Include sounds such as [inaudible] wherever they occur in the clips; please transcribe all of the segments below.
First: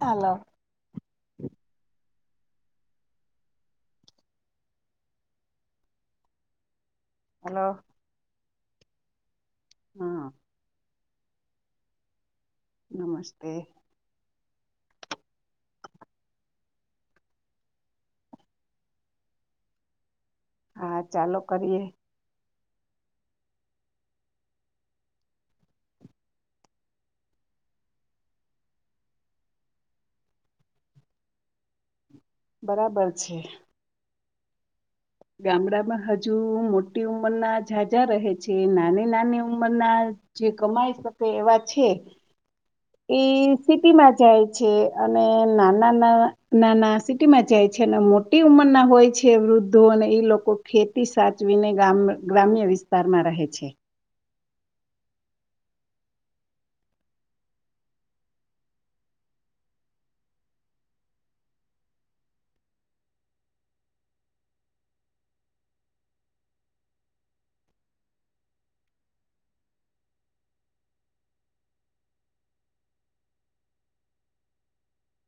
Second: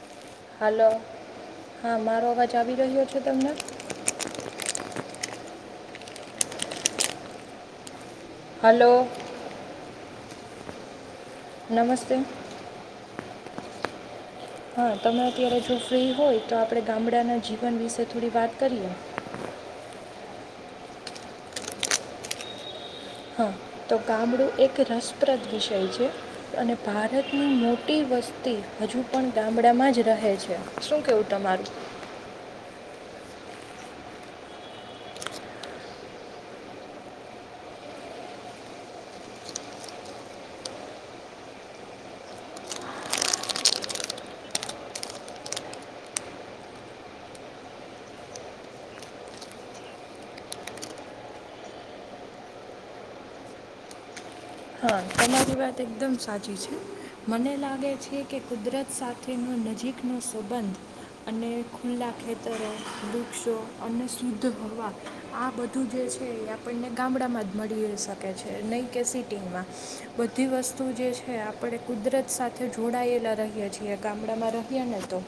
હાલો. Hello હા મારો અવાજ આવી રહ્યો છે તમને હલો હલો હા નમસ્તે નમસ્તે હા તમે અત્યારે જો ફ્રી હોય તો આપણે ગામડાના જીવન વિશે થોડી વાત કરીએ હા ચાલો કરીએ હા તો ગામડું એક રસપ્રદ વિષય છે અને ભારતની મોટી વસ્તી હજુ પણ ગામડામાં જ રહે છે શું કેવું તમારું બરાબર છે ગામડામાં હજુ મોટી ઉંમરના જાઝઝા રહે છે નાની નાની ઉંમરના જે કમાઈ શકે એવા છે એ સિટીમાં જાય છે અને નાના ના નાના સિટીમાં જાય છે અને મોટી ઉંમરના હોય છે વૃદ્ધો અને એ લોકો ખેતી સાચવીને ગામ ગ્રામ્ય વિસ્તારમાં રહે છે હા તમારી વાત એકદમ સાચી છે મને લાગે છે કે કુદરત સાથેનો નજીકનો સંબંધ અને ખુલ્લા ખેતરો વૃક્ષો અને શુદ્ધ હવા આ બધું જે છે એ આપણને ગામડામાં જ મળી શકે છે નહીં કે સિટીમાં બધી વસ્તુ જે છે આપણે કુદરત સાથે જોડાયેલા રહએ છીએ ગામડામાં રહ્યા ને તો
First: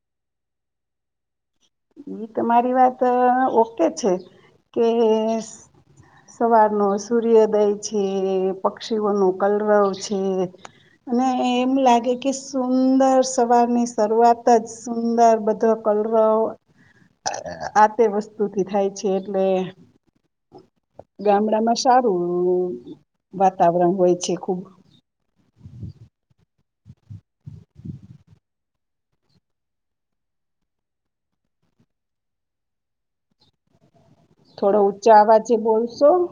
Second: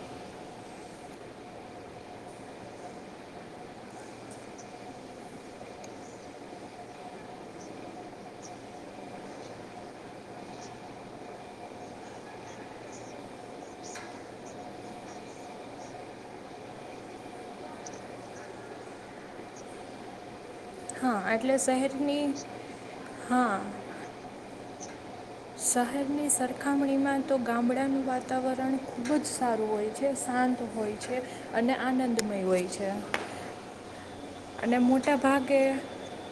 એ તો તમારી વાત ઓકે છે કે સવારનો સૂર્યોદય છે પક્ષીઓ ન કલરવ છે અને એમ લાગે કે સુંદર સવારની શરૂઆત જ સુંદર બધો કલરવ આ તે વસ્તુથી થાય છે એટલે હા એટલે ગામડામાં સારું શહેરની હા વાતાવરણ હોય છે ખુબ શહેરની સરખામણીમાં તો ગામડાનું વાતાવરણ ખૂબ જ સારું હોય છે શાંત હોય છે અને આનંદમય હોય છે અને થોડો ઊંચા મોટા આવાજે ભાગે બોલશો. [inaudible]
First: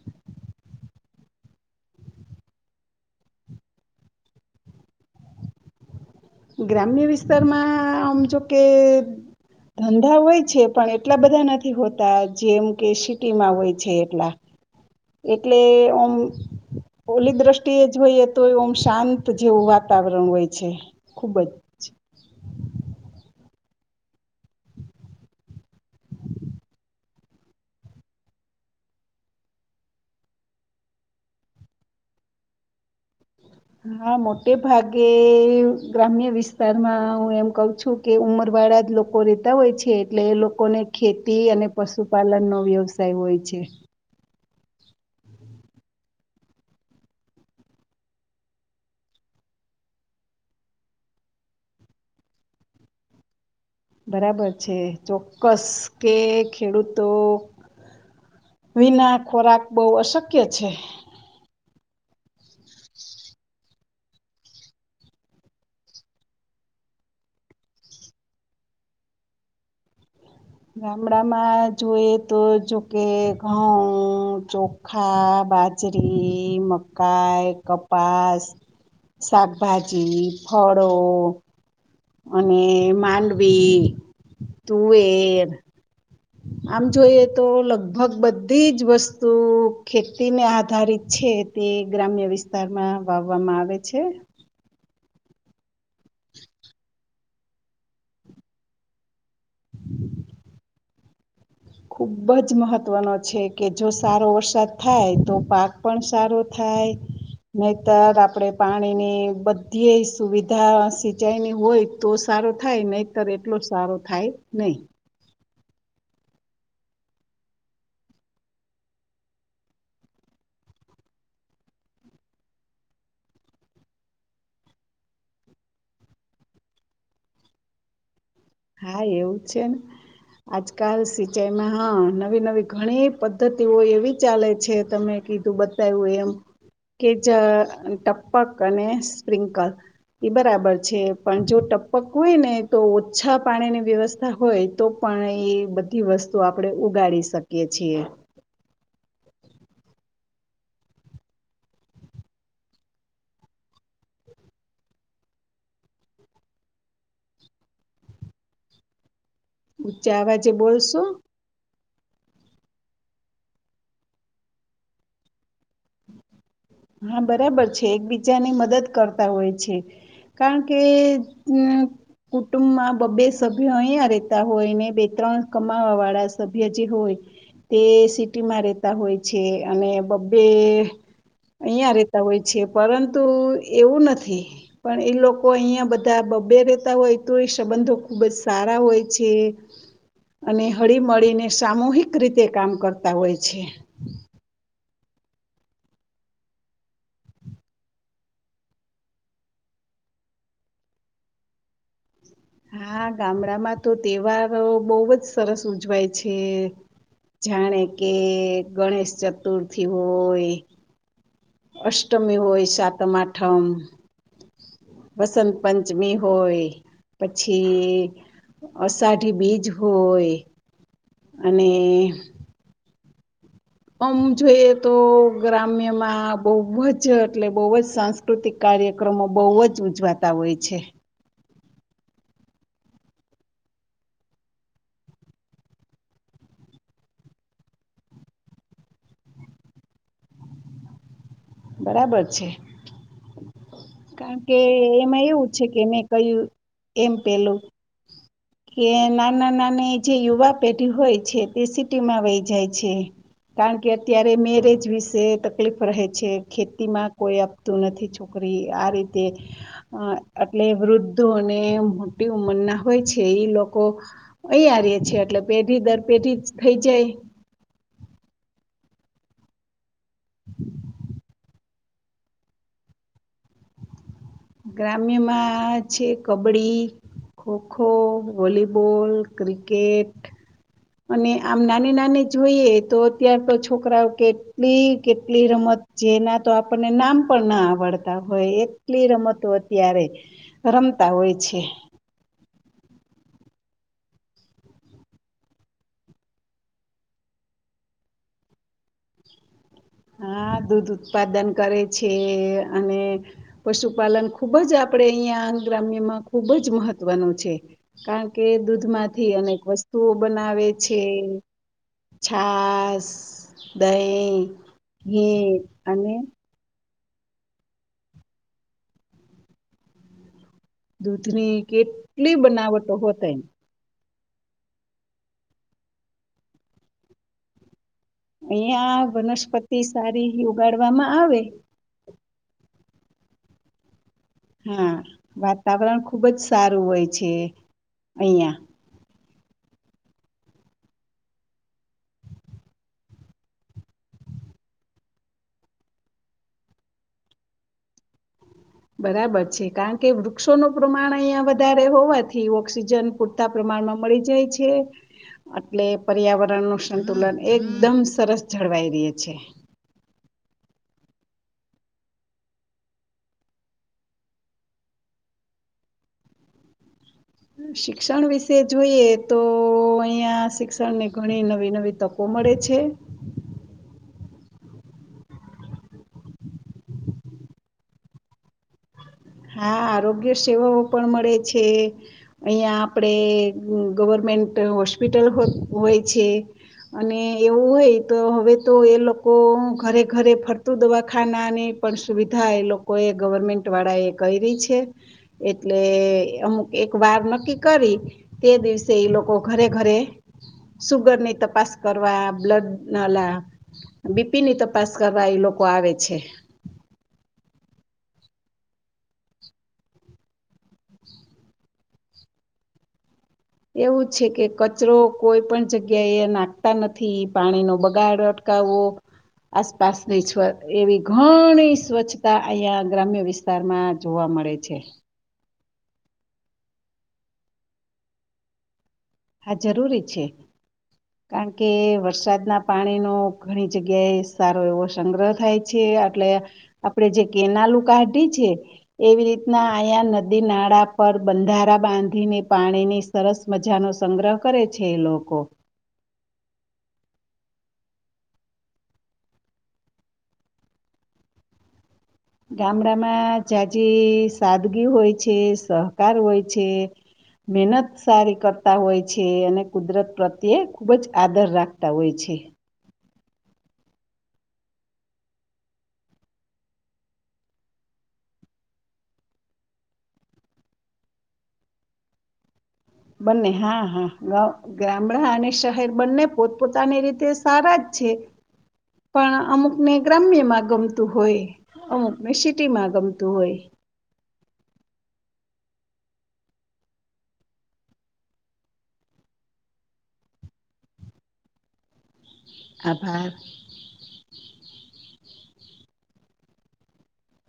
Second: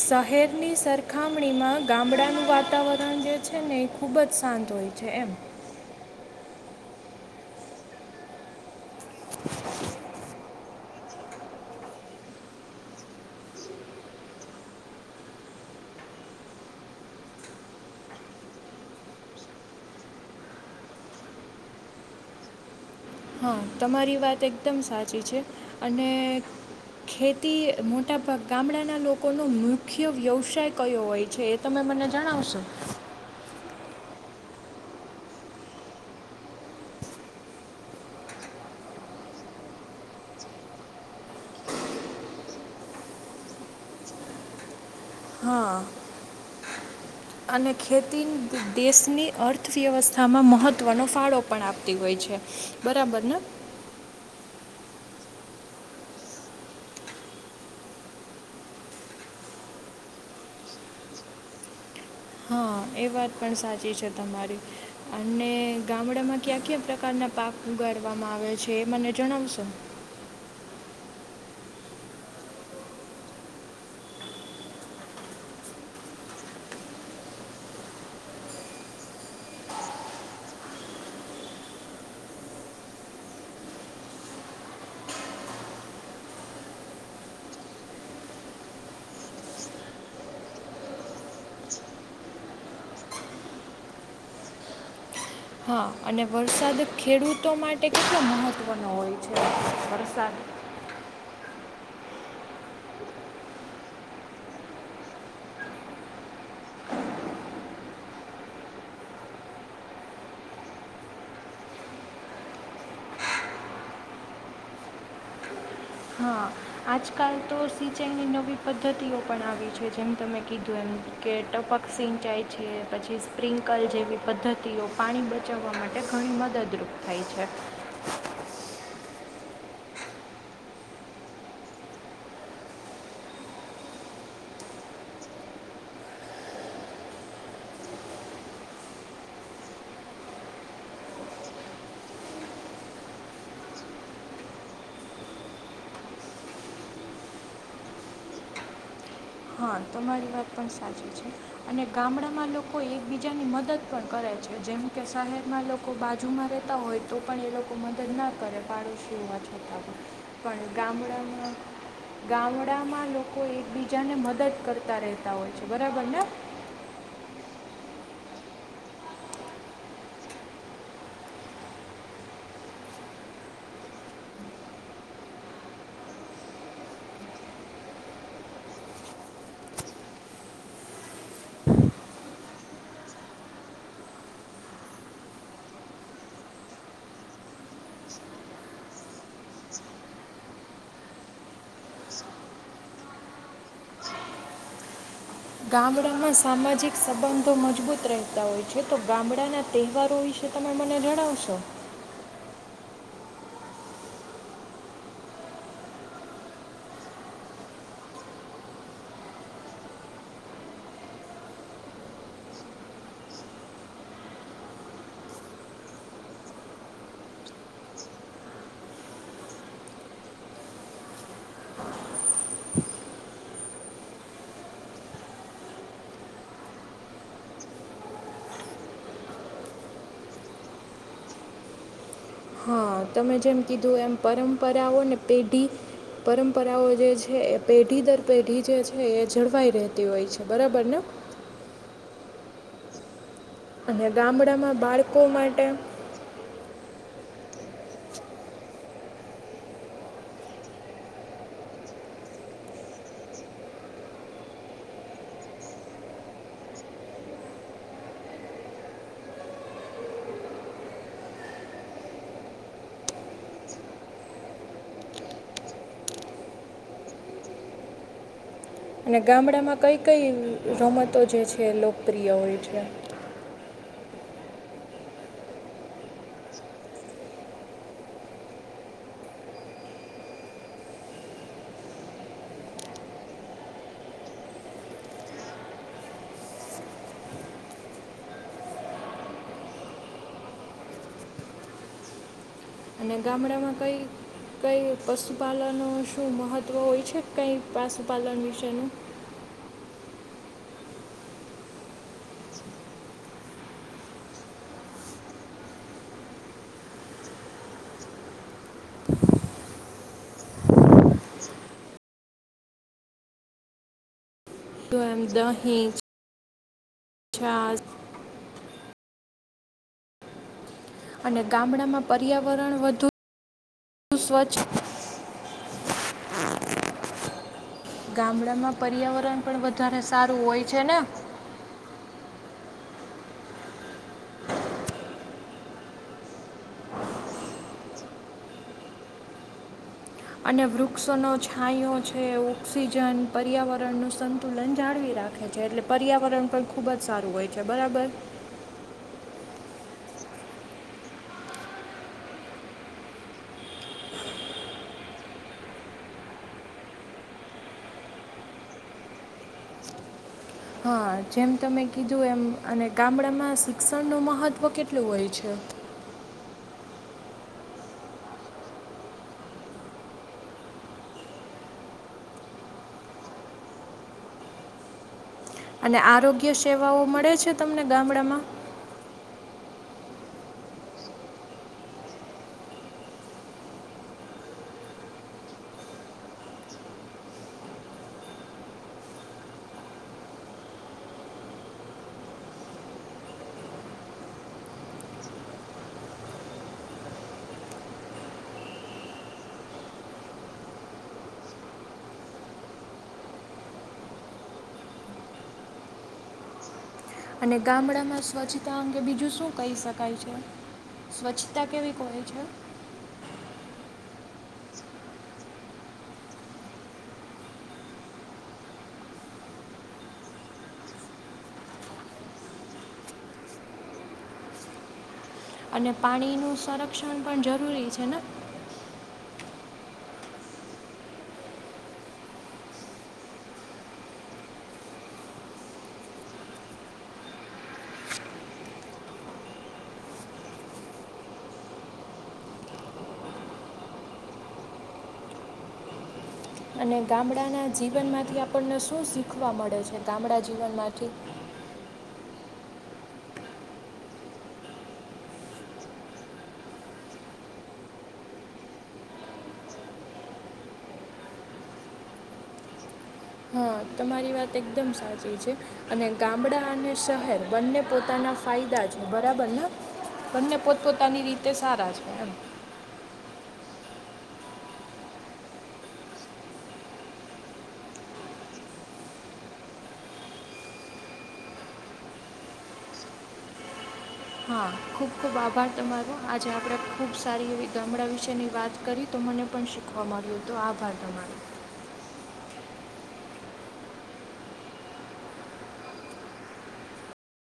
શહેરની સરખામણીમાં ગામડાનું વાતાવરણ જે છે ને એ ખૂબ જ શાંત હોય છે એમ. ગ્રામ્ય વિસ્તારમાં આમ જોકે ધંધા હોય છે પણ એટલા બધા નથી હોતા જેમ કે સિટીમાં હોય છે એટલા એટલે ઓમ ઓલી દ્રષ્ટિએ જોઈએ તો ઓમ શાંત જેવું વાતાવરણ હોય છે. ખુબ જ હા તમારી વાત એકદમ સાચી છે અને ખેતી મોટાભાગ ગામડાના લોકોનો મુખ્ય વ્યવસાય કયો હોય છે એ તમે મને જણાવશો હા મોટે ભાગે ગ્રામ્ય વિસ્તારમાં હું એમ કઉ છું કે ઉંમર વાળા જ લોકો રેતા હોય છે એટલે એ લોકોને ખેતી અને પશુપાલનનો વ્યવસાય હોય છે. હા અને ખેતી દેશની અર્થવ્યવસ્થામાં મહત્વનો ફાળો પણ આપતી હોય છે બરાબર ને. બરાબર છે ચોક્કસ કે ખેડૂતો વિના ખોરાક બઉ અશક્ય છે. હા એ વાત પણ સાચી છે તમારી અને ગામડામાં ક્યાં ક્યા ક્યાં પ્રકારના પાક ઉગાડવામાં આવે છે એ મને જણાવશો. ગામડામાં જોઈએ તો જોકે ઘઉં ચોખા બાજરી મકાઈ કપાસ શાકભાજી ફળો અને માંડવી તુવેર આમ જોઈએ તો લગભગ બધી જ વસ્તુ ખેતીને આધારિત છે તે ગ્રામ્ય વિસ્તારમાં વાવવામાં આવે છે. હા અને વરસાદ ખેડૂતો માટે કેટલો મહત્ત્વનો હોય છે વરસાદ. ખુબ જ મહત્વનો છે કે જો સારો વરસાદ થાય તો પાક પણ સારો થાય નહીતર આપડે પાણીની બધી સુવિધા સિંચાઈની હોય તો સારો થાય નહીતર એટલો સારો થાય નહી. હા આજકાલ તો સિંચાઈની નવી પદ્ધતિઓ પણ આવી છે જેમ તમે કીધું એમ કે ટપક સિંચાઈ છે પછી સ્પ્રિન્કલ જેવી પદ્ધતિઓ પાણી બચાવવા માટે ઘણી મદદરૂપ થાય છે. હા એવું છે ને આજકાલ સિંચાઈમાં હા નવી નવી ઘણી પદ્ધતિઓ એવી ચાલે છે તમે કીધું બતાયવું એમ કે જ ટપક અને સ્પ્રિંકલ એ બરાબર છે પણ જો ટપક હોય ને તો ઓછા પાણીની વ્યવસ્થા હોય તો પણ એ બધી વસ્તુ આપડે ઉગાડી શકીએ છીએ. હા તમારી વાત પણ સાચી છે અને ગામડામાં લોકો એકબીજાની મદદ પણ કરે છે જેમ કે શહેરમાં લોકો બાજુમાં રહેતા હોય તો પણ એ લોકો મદદ ના કરે પાડોશીઆજ ઉચ્ચા આવાજે બોલશો. ગામડામાં લોકો એકબીજાને મદ દદ કરતા રહેતા હોય છે બરાબર ને. હા બરાબર છે એકબીજાની મદદ કરતા હોય છે કારણ કે અમ કુટુંબમાં બબ્બે સભ્ય અહીંયા રહેતા હોય ને બે ત્રણ કમાવાવાળા સભ્ય જે હોય તે સિટીમાં રહેેતા હોય છે અને બબ્બે અહિયાં રેતા હોય છે પરંતુ એવું નથી પણ એ લોકો અહીંયા બધા બબ્બે રેતા હોય તો સંબંધો ખૂબ જ સારા હોય છે અને હળી મળીને સામૂહિક રીતે કામ કરતા હોય છે. ગામડામાં સામાજિક સંબંધો મજબૂત રહેતા હોય છે તો ગામડાના તહેવારો વિશે તમે મને જણાવશો. હા ગામડામાં તો તહેવારો બવ જ સરસ ઉજવાય છે જાણે કે ગણેશ ચતુર્થી હોય. અષ્ટમી હોય સાતમ આઠમ વસંત પંચમી હોય પછી અષાઢી બીજ હોય અને અમ જોઈએ તો ગ્રામ્યમાં બવ જ એટલે બવ જ સાંસ્કૃતિક કાર્યક્રમો બવ જ ઉજવાતા હોય છે. હા તમે જેમ કીધું એમ પરંપરાઓ ને પેઢી પરંપરાઓ જે છે એ પેઢી દર પેઢી જે છે એ જળવાઈ રહેતી હોય છે બરાબર ને. બરાબર છે. અને કારણ કે ગામડામાં એમાં બાળકો એવું માટે છે કે મેં કયું એમ પેલું કે નાના નાની જે યુવા પેઢી હોય છે તે સિટીમાં વહી જાય છે કારણ કે અત્યારે મેરેજ વિશે તકલીફ રહે છે. ખેતીમાં કોઈ આપતું નથી છોકરી આ રીતે એટલે વૃદ્ધો અને મોટુ ઉંમર ના હોય છે લોકો અહીંયા રેય છે એટલે પેઢી દર પેઢી થઈ જાય. અને ગામડા માં કઈ કઈ રમતો જે છ કેે લોકપ્રિય હોય છે. ગ્રામ્યમાં છે કબડ્ડી ખોખો વોલીબોલ ક્રિકેટ અને આમ નાની નાની જોઈએ તો અત્યાર તો છોકરાઓ કેટલી કેટલી રમત જેના તો આપણને નામ પણ ના આવડતા હોય એટલી રમતો અત્યારે રમતા હોય છે. અને ગામડામાં કંઈ કંઈ પશુપાલનો શું મહત્ત્વ હોય છે કંઈ પાશુપાલન વિશેનું હા દૂધ ઉત્પાદન કરે છે અને પશુપાલન ખૂબ જ આપડે અહિયાં ગ્રામ્યમાં ખૂબ જ મહત્વનું છે કારણ કે દૂધમાંથી અનેક વસ્તુઓ બનાવે છે છાસ, દહીં તો હ અને છાસ દૂધની ગામડામાં કેટલી પર્યાવરણ બનાવટો વધુ હો તેમ સ્વચ્છ ગામડામાં અઈયા પર્યાવરણ પણ વનસ્પતિ વધારે સારું સારી હોય છે ને ઉગાડવામાં આવે હા વાતાવરણ ખુબ જ સારું હોય છે અહિયાં અને વૃક્ષોનો છાંયો છે ઓઑક્સિજન પર્યાવરણનું સંતુલન જાળવી રાખે છે એટલે પર્યાવરણ પણ ખૂબ જ સારું હોય છે બરાબર બરાબર છે કારણ કે વૃક્ષોનું પ્રમાણ અહિયાં વધારે હોવાથી ઓક્સિજન પૂરતા પ્રમાણમાં મળી જાય છે એટલે પર્યાવરણ ન સંતુલન એકદમ સરસ જળવાઈ રહી છે હા જેમ તમે કીધું એમ અને ગામડામાં શિક્ષણનું મહત્વ કેટલું હોય છે શિક્ષણ વિશે જોઈએ તો અહિયાં શિક્ષણની ઘણી નવી નવી તકો મળે છે અને આરોગ્ય સેવાઓ મળે છે તમને ગામડામાં હા આરોગ્ય સેવાઓ પણ મળે છે અહિયાં આપડે ગવર્મેન્ટ હોસ્પિટલ હોય છે અને એવું હોય તો હવે તો એ લોકો ઘરે ઘરે ફરતું દવાખાનાની પણ સુવિધા એ લોકો એ ગવર્મેન્ટ વાળા એ કરી છે એટલે અમુક એક વાર નક્કી કરી તે દિવસે લોકો ઘરે ઘરે સુગરની તપાસ કરવા બ્લડ નાલા બીપી ની તપાસ કરવા એ લોકો આવે છે અને ગામડામાં સ્વચ્છતા અંગે બીજું શું કહી શકાય છે સ્વચ્છતા કેવી કહે છે એવું છે કે કચરો કોઈ પણ જગ્યા એ નાખતા નથી પાણીનો બગાડ અટકાવવો આસપાસની એવી ઘણી સ્વચ્છતા અહિયાં ગ્રામ્ય વિસ્તારમાં જોવા મળે છે અને પાણીનું સંરક્ષણ પણ જરૂરી છે ને હ જરૂરી છે કારણ કે વરસાદના પાણીનો ઘણી જગ્યાએ સારો એવો સંગ્રહ થાય છે એટલે આપણે જે કેનાલું કાઢી છે એવી રીતના અહીંયા નદી નાળા પર બંધારા બાંધીને પાણીની સરસ મજાનો સંગ્રહ કરે છે એ લોકો અને ગામડાના જીવનમાંથી આપણને શું શીખવા મળે છે ગામડા જીવનમાંથી ગામડામાં જાઝજી સાદગી હોય છે સહકાર હોય છે મહેનત સારી કરતા હોય છે અને કુદરત પ્રત્યે ખૂબ જ આદર રાખતા હોય છે હા તમારી વાત એકદમ સાચી છે અને ગામડા અને શહેર બંને પોતાના ફાયદા છે બરાબરને બંને પોતપોતાની રીતે સારા છે એમ બંને હા હા ગામડા અને શહેર બંને પોતપોતાની રીતે સારા જ છે પણ અમુકને ગ્રામ્યમાં ગમતું હોય અમુકને સિટીમાં ગમતું હોય હા ખુબ ખુબ આભાર તમારો આજે આપણે ખુબ સારી એવી ગામડા વિશેની વાત કરી તો મને પણ શીખવા મળ્યું હતો આભાર તમારો આભાર